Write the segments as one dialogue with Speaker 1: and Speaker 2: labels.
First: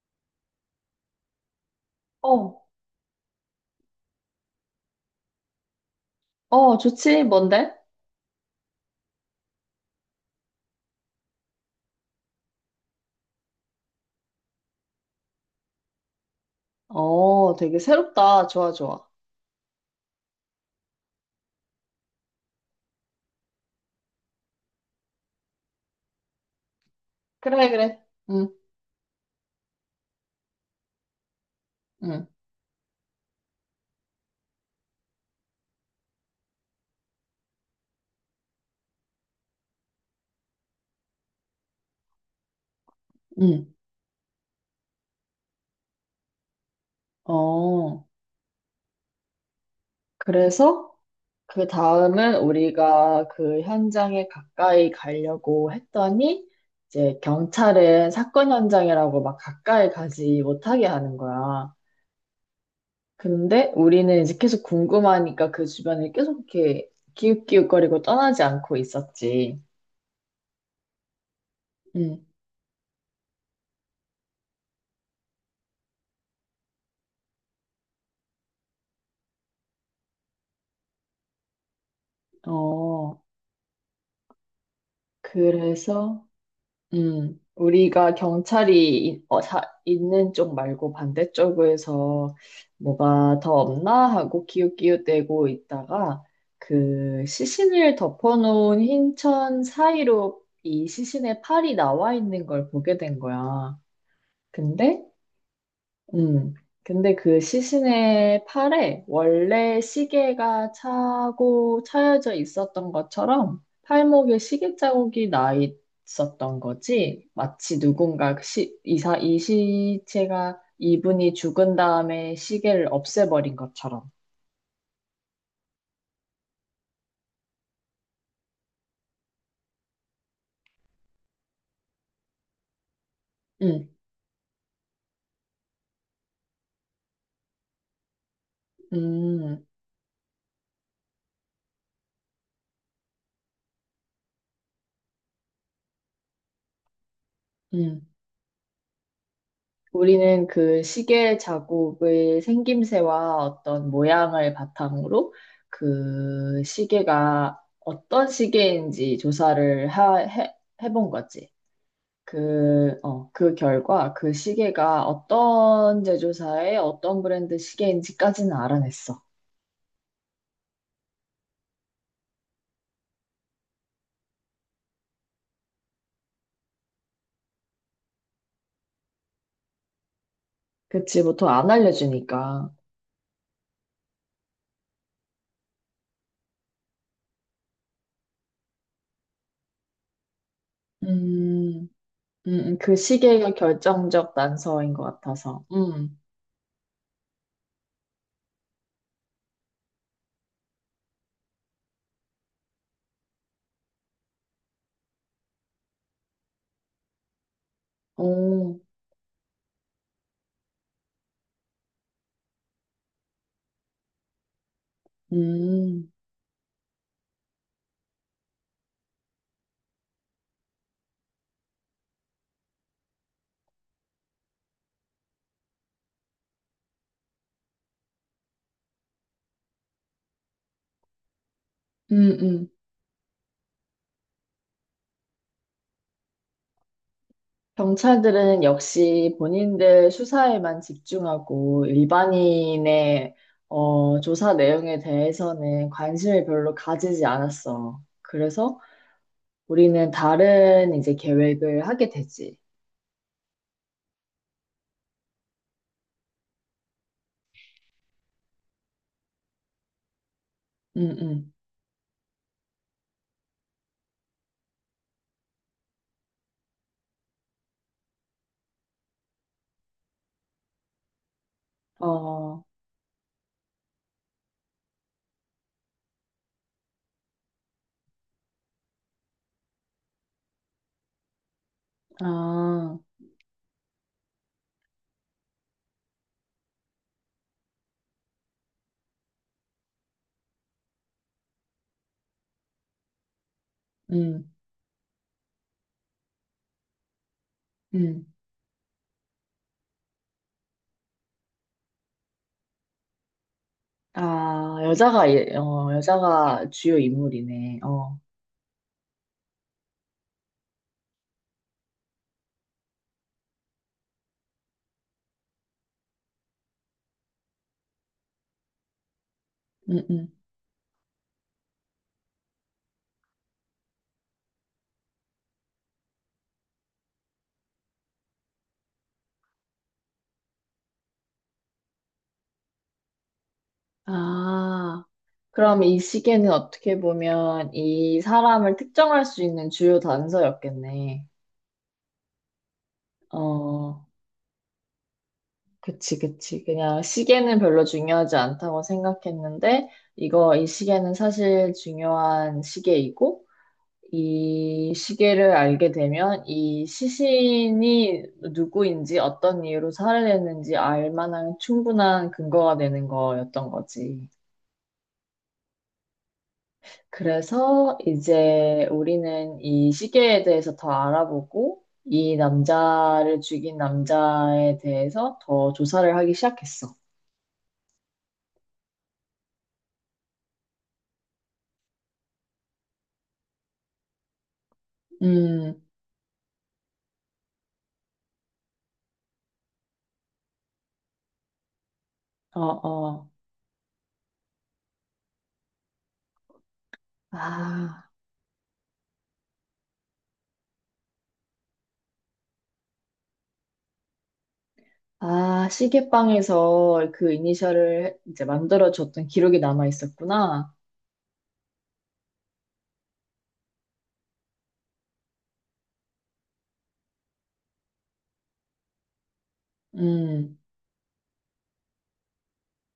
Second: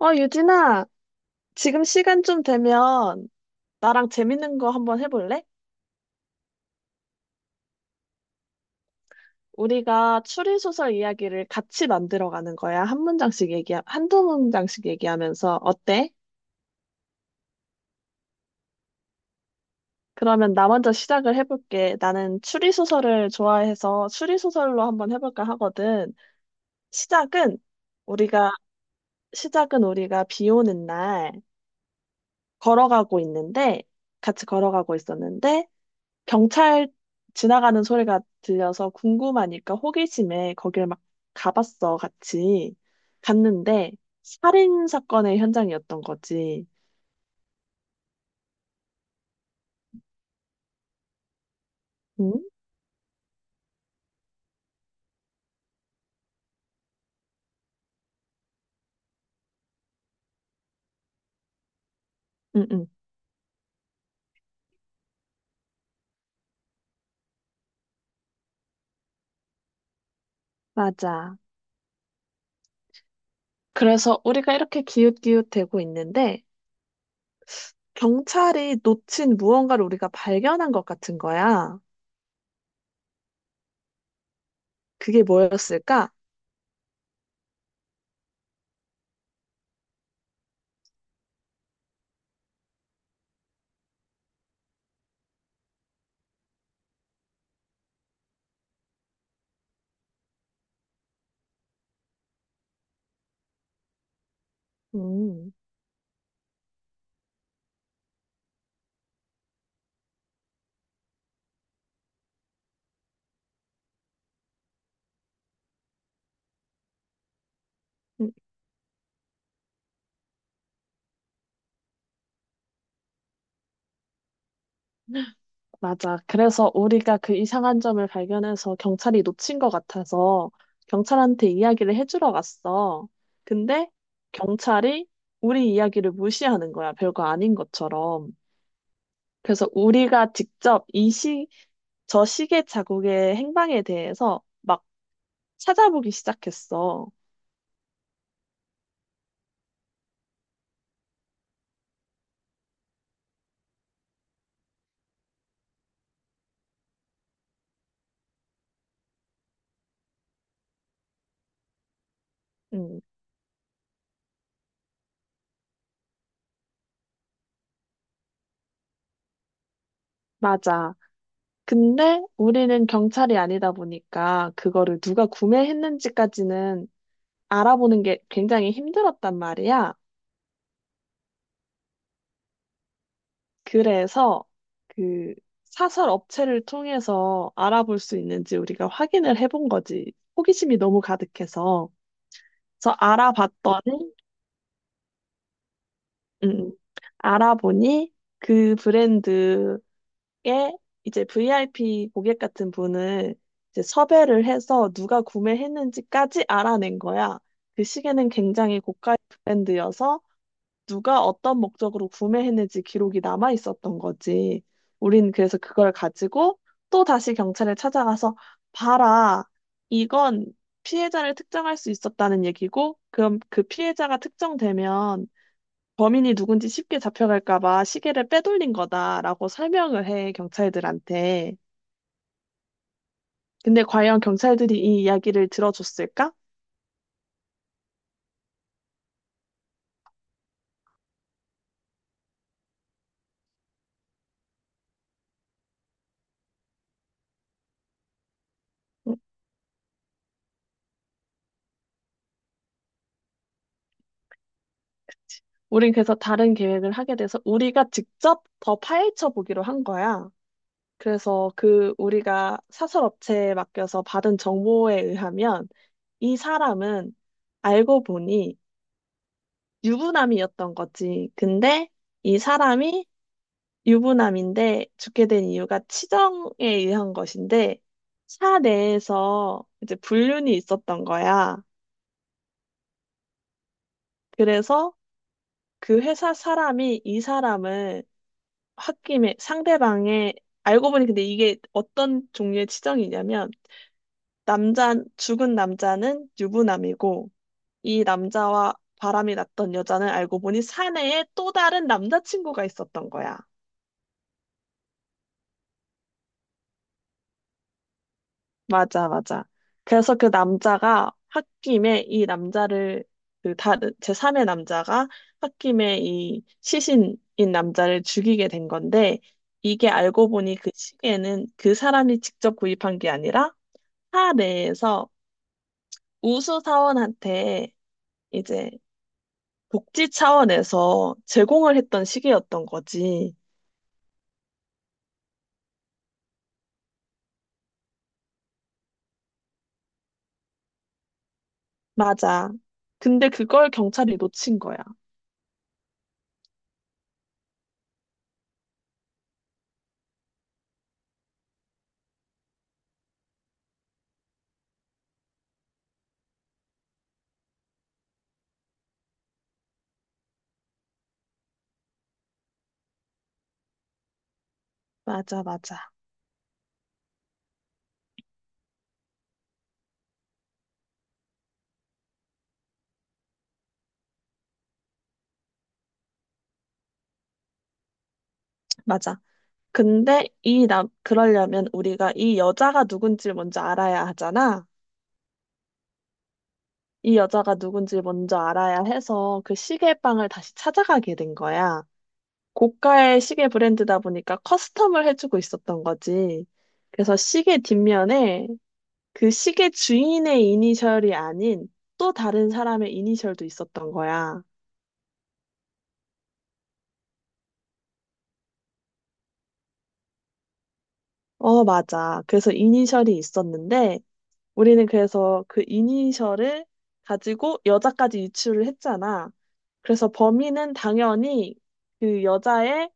Speaker 1: 유진아, 지금 시간 좀
Speaker 2: 어,
Speaker 1: 되면 나랑 재밌는 거 한번 해볼래?
Speaker 2: 어, 좋지. 뭔데?
Speaker 1: 우리가 추리소설 이야기를 같이 만들어가는 거야. 한두 문장씩 얘기하면서. 어때?
Speaker 2: 어, 되게 새롭다. 좋아, 좋아.
Speaker 1: 그러면 나 먼저 시작을 해볼게. 나는 추리소설을 좋아해서 추리소설로 한번 해볼까 하거든. 시작은
Speaker 2: 그래, 그래. 응,
Speaker 1: 우리가, 시작은 우리가 비 오는 날
Speaker 2: 응,
Speaker 1: 걸어가고 있는데, 같이 걸어가고 있었는데, 경찰 지나가는 소리가 들려서 궁금하니까 호기심에 거길 막 가봤어, 같이.
Speaker 2: 응.
Speaker 1: 갔는데, 살인 사건의 현장이었던 거지.
Speaker 2: 어, 그래서 그 다음은
Speaker 1: 응?
Speaker 2: 우리가 그 현장에 가까이 가려고 했더니 이제 경찰은 사건 현장이라고 막 가까이 가지 못하게 하는 거야.
Speaker 1: 응, 응.
Speaker 2: 근데 우리는 이제 계속 궁금하니까 그 주변을 계속 이렇게 기웃기웃거리고 떠나지 않고 있었지.
Speaker 1: 맞아.
Speaker 2: 응,
Speaker 1: 그래서 우리가 이렇게 기웃기웃대고 있는데, 경찰이 놓친 무언가를 우리가 발견한 것 같은 거야.
Speaker 2: 어,
Speaker 1: 그게 뭐였을까?
Speaker 2: 그래서 우리가 경찰이 자, 있는 쪽 말고 반대쪽에서 뭐가 더 없나 하고 기웃기웃대고 있다가 그 시신을 덮어놓은 흰 천 사이로 이 시신의 팔이 나와 있는 걸 보게 된 거야. 근데
Speaker 1: 음.
Speaker 2: 음. 근데 그 시신의 팔에 원래 시계가 차고 차여져 있었던 것처럼 팔목에 시계 자국이 나 있었던 거지. 마치 누군가 이 시체가 이분이 죽은 다음에 시계를 없애버린 것처럼.
Speaker 1: 맞아. 그래서 우리가 그 이상한 점을 발견해서 경찰이 놓친 것 같아서 경찰한테 이야기를 해주러 갔어.
Speaker 2: 음,
Speaker 1: 근데 경찰이 우리 이야기를 무시하는 거야. 별거 아닌 것처럼.
Speaker 2: 음,
Speaker 1: 그래서 우리가 직접 저 시계 자국의 행방에 대해서 막 찾아보기 시작했어.
Speaker 2: 음. 우리는 그 시계 자국의 생김새와 어떤 모양을 바탕으로 그 시계가 어떤 시계인지 조사를 해본 거지. 그,
Speaker 1: 응,
Speaker 2: 어, 그 결과 그 시계가 어떤 제조사의 어떤 브랜드 시계인지까지는 알아냈어.
Speaker 1: 맞아. 근데 우리는 경찰이 아니다 보니까 그거를 누가 구매했는지까지는 알아보는 게 굉장히 힘들었단 말이야.
Speaker 2: 그치, 보통 안 알려주니까.
Speaker 1: 그래서 그 사설 업체를 통해서 알아볼 수 있는지 우리가 확인을 해본 거지. 호기심이 너무
Speaker 2: 음,
Speaker 1: 가득해서.
Speaker 2: 그
Speaker 1: 그래서
Speaker 2: 시계가
Speaker 1: 알아봤더니,
Speaker 2: 결정적 난서인 것 같아서.
Speaker 1: 음, 음, 알아보니 그 브랜드의 이제 VIP 고객 같은 분을 이제 섭외를 해서 누가 구매했는지까지 알아낸 거야. 그 시계는
Speaker 2: 오,
Speaker 1: 굉장히 고가의 브랜드여서 누가 어떤 목적으로 구매했는지 기록이 남아 있었던 거지. 우린 그래서 그걸
Speaker 2: 음,
Speaker 1: 가지고 또 다시 경찰에 찾아가서 봐라. 이건 피해자를 특정할 수 있었다는 얘기고, 그럼 그 피해자가 특정되면 범인이 누군지 쉽게 잡혀갈까 봐 시계를 빼돌린 거다라고 설명을 해, 경찰들한테.
Speaker 2: 음, 음.
Speaker 1: 근데 과연 경찰들이 이 이야기를 들어줬을까?
Speaker 2: 경찰들은 역시 본인들 수사에만 집중하고 일반인의 조사 내용에 대해서는 관심을 별로 가지지 않았어. 그래서
Speaker 1: 응,
Speaker 2: 우리는 다른 이제 계획을 하게 되지.
Speaker 1: 우린 그래서 다른 계획을 하게 돼서 우리가 직접 더 파헤쳐 보기로 한 거야.
Speaker 2: 응응.
Speaker 1: 그래서 그 우리가 사설업체에 맡겨서 받은 정보에 의하면 이 사람은 알고 보니 유부남이었던 거지. 근데 이
Speaker 2: 어,
Speaker 1: 사람이 유부남인데 죽게 된 이유가 치정에 의한 것인데 사 내에서 이제 불륜이 있었던 거야.
Speaker 2: 아,
Speaker 1: 그래서 그 회사 사람이 이 사람을 홧김에 상대방의 알고 보니 근데 이게 어떤 종류의 치정이냐면
Speaker 2: 응응.
Speaker 1: 남자, 죽은 남자는 유부남이고, 이 남자와 바람이 났던 여자는 알고 보니 사내에 또 다른 남자친구가 있었던 거야.
Speaker 2: 아, 여자가 주요 인물이네. 어,
Speaker 1: 맞아, 맞아. 그래서 그 남자가 홧김에 이 남자를, 그 다른, 제3의 남자가 홧김에 이 시신인 남자를 죽이게 된 건데, 이게
Speaker 2: 응응
Speaker 1: 알고 보니 그 시계는 그 사람이 직접 구입한 게 아니라 사내에서 우수사원한테 이제 복지 차원에서 제공을 했던 시기였던 거지.
Speaker 2: 아. 그럼 이 시계는 어떻게 보면 이 사람을 특정할 수 있는 주요 단서였겠네.
Speaker 1: 맞아. 근데 그걸
Speaker 2: 어,
Speaker 1: 경찰이 놓친 거야.
Speaker 2: 그치, 그치. 그냥 시계는 별로 중요하지 않다고 생각했는데, 이 시계는 사실 중요한 시계이고, 이 시계를 알게 되면 이 시신이 누구인지 어떤 이유로 살해됐는지 알 만한 충분한 근거가 되는 거였던 거지.
Speaker 1: 맞아, 맞아,
Speaker 2: 그래서 이제 우리는 이 시계에 대해서 더 알아보고 이 남자를 죽인 남자에 대해서 더 조사를 하기 시작했어.
Speaker 1: 맞아. 근데 그러려면 우리가 이 여자가 누군지 먼저 알아야 하잖아.
Speaker 2: 음,
Speaker 1: 이 여자가 누군지 먼저 알아야 해서 그 시계방을 다시 찾아가게 된 거야.
Speaker 2: 어,
Speaker 1: 고가의
Speaker 2: 어.
Speaker 1: 시계 브랜드다 보니까 커스텀을 해주고 있었던 거지. 그래서 시계
Speaker 2: 아,
Speaker 1: 뒷면에 그 시계 주인의 이니셜이 아닌 또 다른 사람의 이니셜도 있었던 거야.
Speaker 2: 아, 시계방에서 그 이니셜을 이제 만들어줬던 기록이 남아 있었구나.
Speaker 1: 어, 맞아. 그래서 이니셜이 있었는데 우리는 그래서 그 이니셜을 가지고 여자까지 유추를 했잖아. 그래서
Speaker 2: 음,
Speaker 1: 범인은 당연히 그 여자의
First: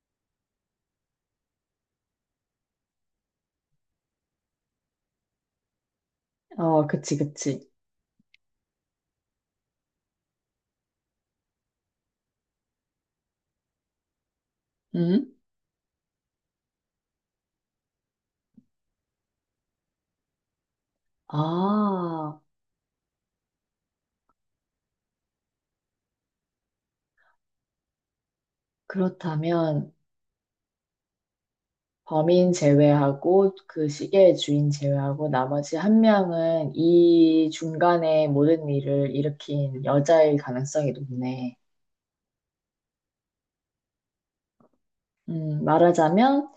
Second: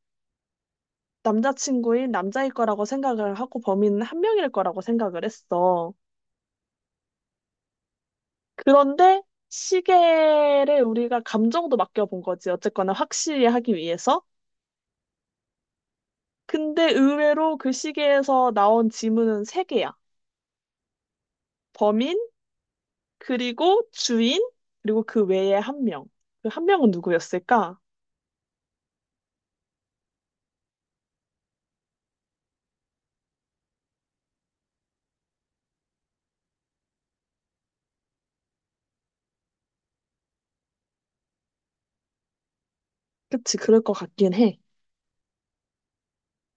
Speaker 1: 남자친구인 남자일 거라고 생각을 하고 범인은 한 명일 거라고 생각을 했어.
Speaker 2: 어, 그치, 그치.
Speaker 1: 그런데 시계를 우리가 감정도 맡겨본 거지. 어쨌거나 확실히 하기 위해서.
Speaker 2: 음?
Speaker 1: 근데 의외로 그 시계에서 나온 지문은 세개야. 범인,
Speaker 2: 아,
Speaker 1: 그리고 주인, 그리고 그 외에 한 명. 그 한 명은 누구였을까?
Speaker 2: 그렇다면. 범인 제외하고 그 시계의 주인 제외하고 나머지 한 명은 이 중간에 모든 일을 일으킨 여자일 가능성이 높네.
Speaker 1: 그치, 그럴 것 같긴 해.
Speaker 2: 말하자면,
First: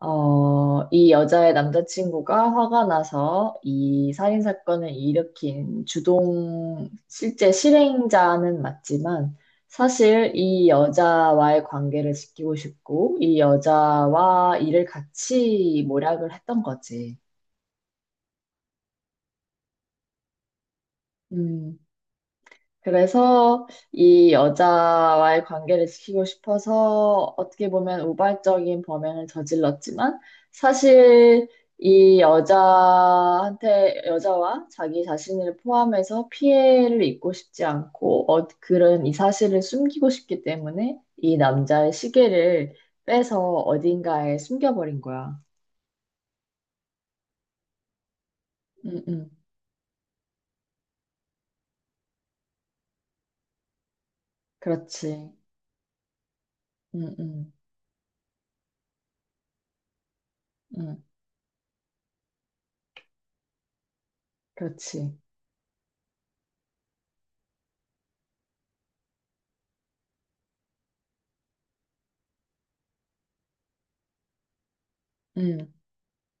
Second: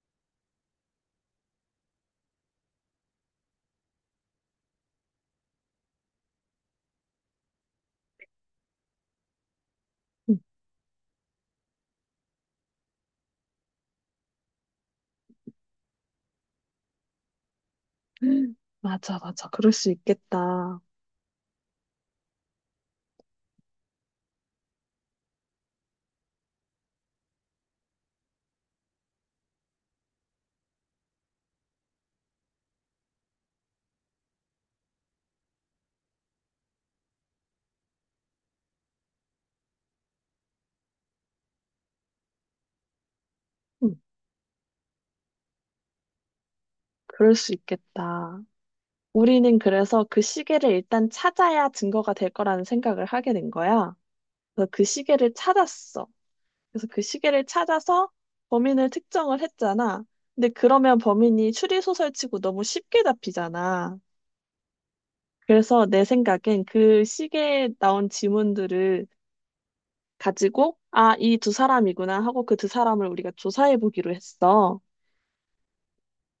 Speaker 2: 이 여자의 남자친구가 화가 나서 이 살인 사건을 일으킨 주동, 실제 실행자는 맞지만, 사실 이 여자와의 관계를 지키고 싶고, 이 여자와 일을 같이 모략을 했던 거지.
Speaker 1: 음. 맞아, 맞아. 그럴 수 있겠다.
Speaker 2: 음, 그래서 이 여자와의 관계를 지키고 싶어서 어떻게 보면 우발적인 범행을 저질렀지만 사실 이 여자한테, 여자와 자기 자신을 포함해서 피해를 입고 싶지 않고 그런 이 사실을 숨기고 싶기 때문에 이 남자의 시계를 빼서
Speaker 1: 음,
Speaker 2: 어딘가에 숨겨버린 거야.
Speaker 1: 그럴 수 있겠다.
Speaker 2: 응, 응.
Speaker 1: 우리는 그래서 그 시계를 일단 찾아야 증거가 될 거라는 생각을 하게 된 거야. 그래서 그
Speaker 2: 그렇지.
Speaker 1: 시계를 찾았어. 그래서 그
Speaker 2: 응,
Speaker 1: 시계를
Speaker 2: 응,
Speaker 1: 찾아서 범인을 특정을 했잖아. 근데 그러면
Speaker 2: 응.
Speaker 1: 범인이 추리소설치고 너무 쉽게 잡히잖아.
Speaker 2: 그렇지.
Speaker 1: 그래서 내 생각엔 그 시계에 나온 지문들을 가지고, 아, 이 두 사람이구나 하고 그 두 사람을 우리가 조사해 보기로 했어.
Speaker 2: 응.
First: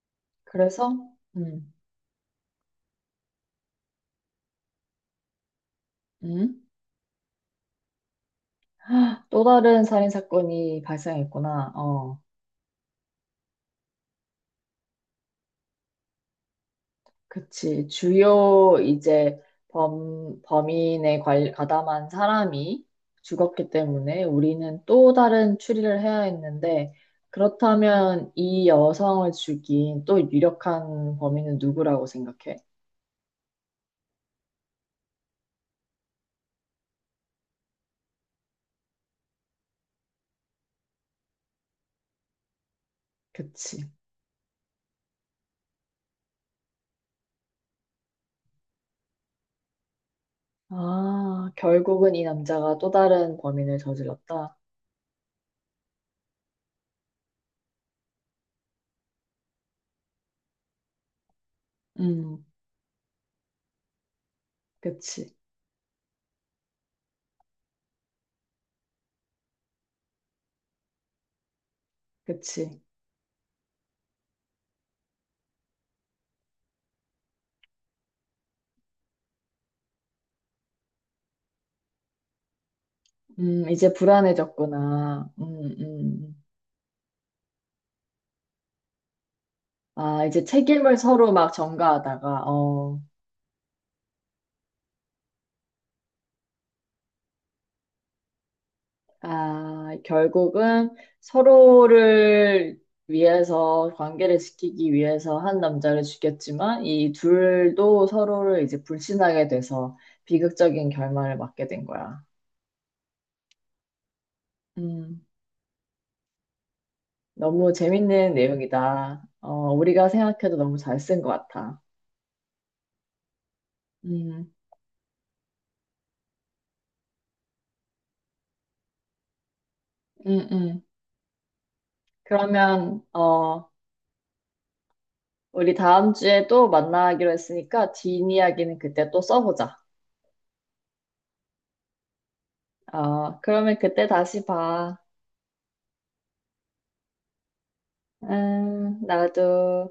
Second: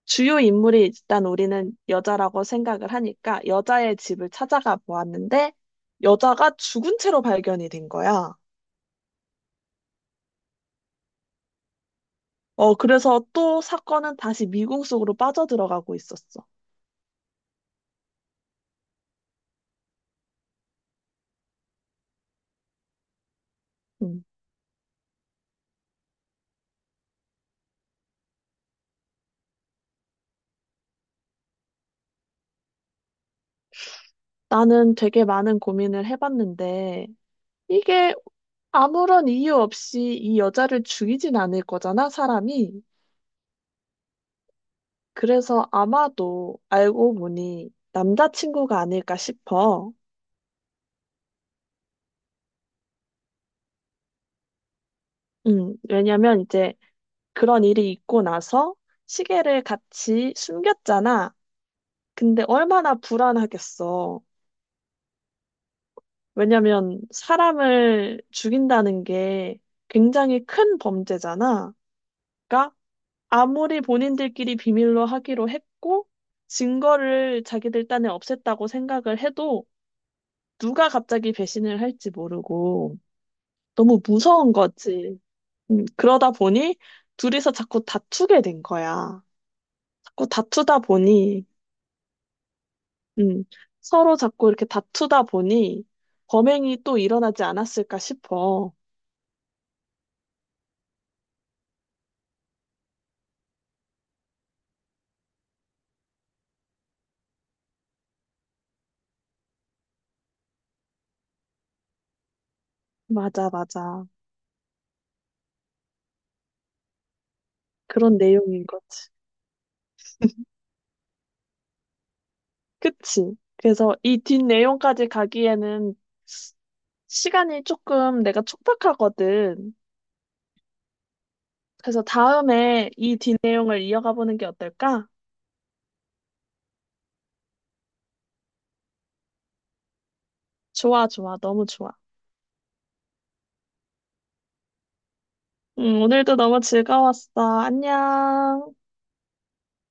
Speaker 1: 주요 인물이
Speaker 2: 그래서,
Speaker 1: 일단 우리는
Speaker 2: 응.
Speaker 1: 여자라고 생각을 하니까 여자의 집을 찾아가 보았는데 여자가
Speaker 2: 응?
Speaker 1: 죽은 채로 발견이 된 거야.
Speaker 2: 또 다른 살인 사건이 발생했구나. 어,
Speaker 1: 어, 그래서 또 사건은 다시 미궁 속으로 빠져들어가고 있었어.
Speaker 2: 그치. 주요 이제 범인에 가담한 사람이 죽었기 때문에
Speaker 1: 음.
Speaker 2: 우리는 또 다른 추리를 해야 했는데, 그렇다면 이 여성을 죽인 또 유력한 범인은 누구라고 생각해?
Speaker 1: 나는 되게 많은 고민을 해봤는데, 이게 아무런 이유 없이 이 여자를 죽이진 않을 거잖아, 사람이.
Speaker 2: 그치.
Speaker 1: 그래서 아마도 알고 보니 남자친구가 아닐까 싶어.
Speaker 2: 아, 결국은 이 남자가 또 다른 범인을 저질렀다.
Speaker 1: 왜냐면 이제 그런 일이 있고 나서 시계를 같이 숨겼잖아.
Speaker 2: 음,
Speaker 1: 근데 얼마나 불안하겠어.
Speaker 2: 그치.
Speaker 1: 왜냐면 사람을 죽인다는 게 굉장히 큰 범죄잖아. 그러니까
Speaker 2: 그치.
Speaker 1: 아무리 본인들끼리 비밀로 하기로 했고, 증거를 자기들 딴에 없앴다고 생각을 해도, 누가 갑자기 배신을 할지 모르고,
Speaker 2: 이제
Speaker 1: 너무 무서운 거지.
Speaker 2: 불안해졌구나.
Speaker 1: 그러다
Speaker 2: 음.
Speaker 1: 보니, 둘이서 자꾸 다투게 된 거야.
Speaker 2: 아,
Speaker 1: 자꾸
Speaker 2: 이제
Speaker 1: 다투다
Speaker 2: 책임을 서로
Speaker 1: 보니,
Speaker 2: 막 전가하다가, 어,
Speaker 1: 음, 서로 자꾸 이렇게 다투다 보니, 범행이 또 일어나지 않았을까 싶어.
Speaker 2: 아, 결국은 서로를 위해서, 관계를 지키기 위해서 한 남자를 죽였지만, 이 둘도 서로를 이제 불신하게 돼서 비극적인 결말을 맞게 된 거야.
Speaker 1: 맞아, 맞아.
Speaker 2: 음, 너무
Speaker 1: 그런
Speaker 2: 재밌는
Speaker 1: 내용인 거지.
Speaker 2: 내용이다. 어, 우리가 생각해도 너무 잘 쓴 것 같아.
Speaker 1: 그치? 그래서 이
Speaker 2: 음,
Speaker 1: 뒷내용까지 가기에는 시간이 조금 내가 촉박하거든.
Speaker 2: 음, 음.
Speaker 1: 그래서 다음에
Speaker 2: 그러면,
Speaker 1: 이
Speaker 2: 어,
Speaker 1: 뒷내용을 이어가 보는 게 어떨까?
Speaker 2: 우리 다음 주에 또 만나기로 했으니까, 뒷이야기는 그때 또 써보자.
Speaker 1: 좋아, 좋아. 너무 좋아.
Speaker 2: 어, 그러면 그때 다시 봐.
Speaker 1: 오늘도 너무 즐거웠어. 안녕.
Speaker 2: 나도.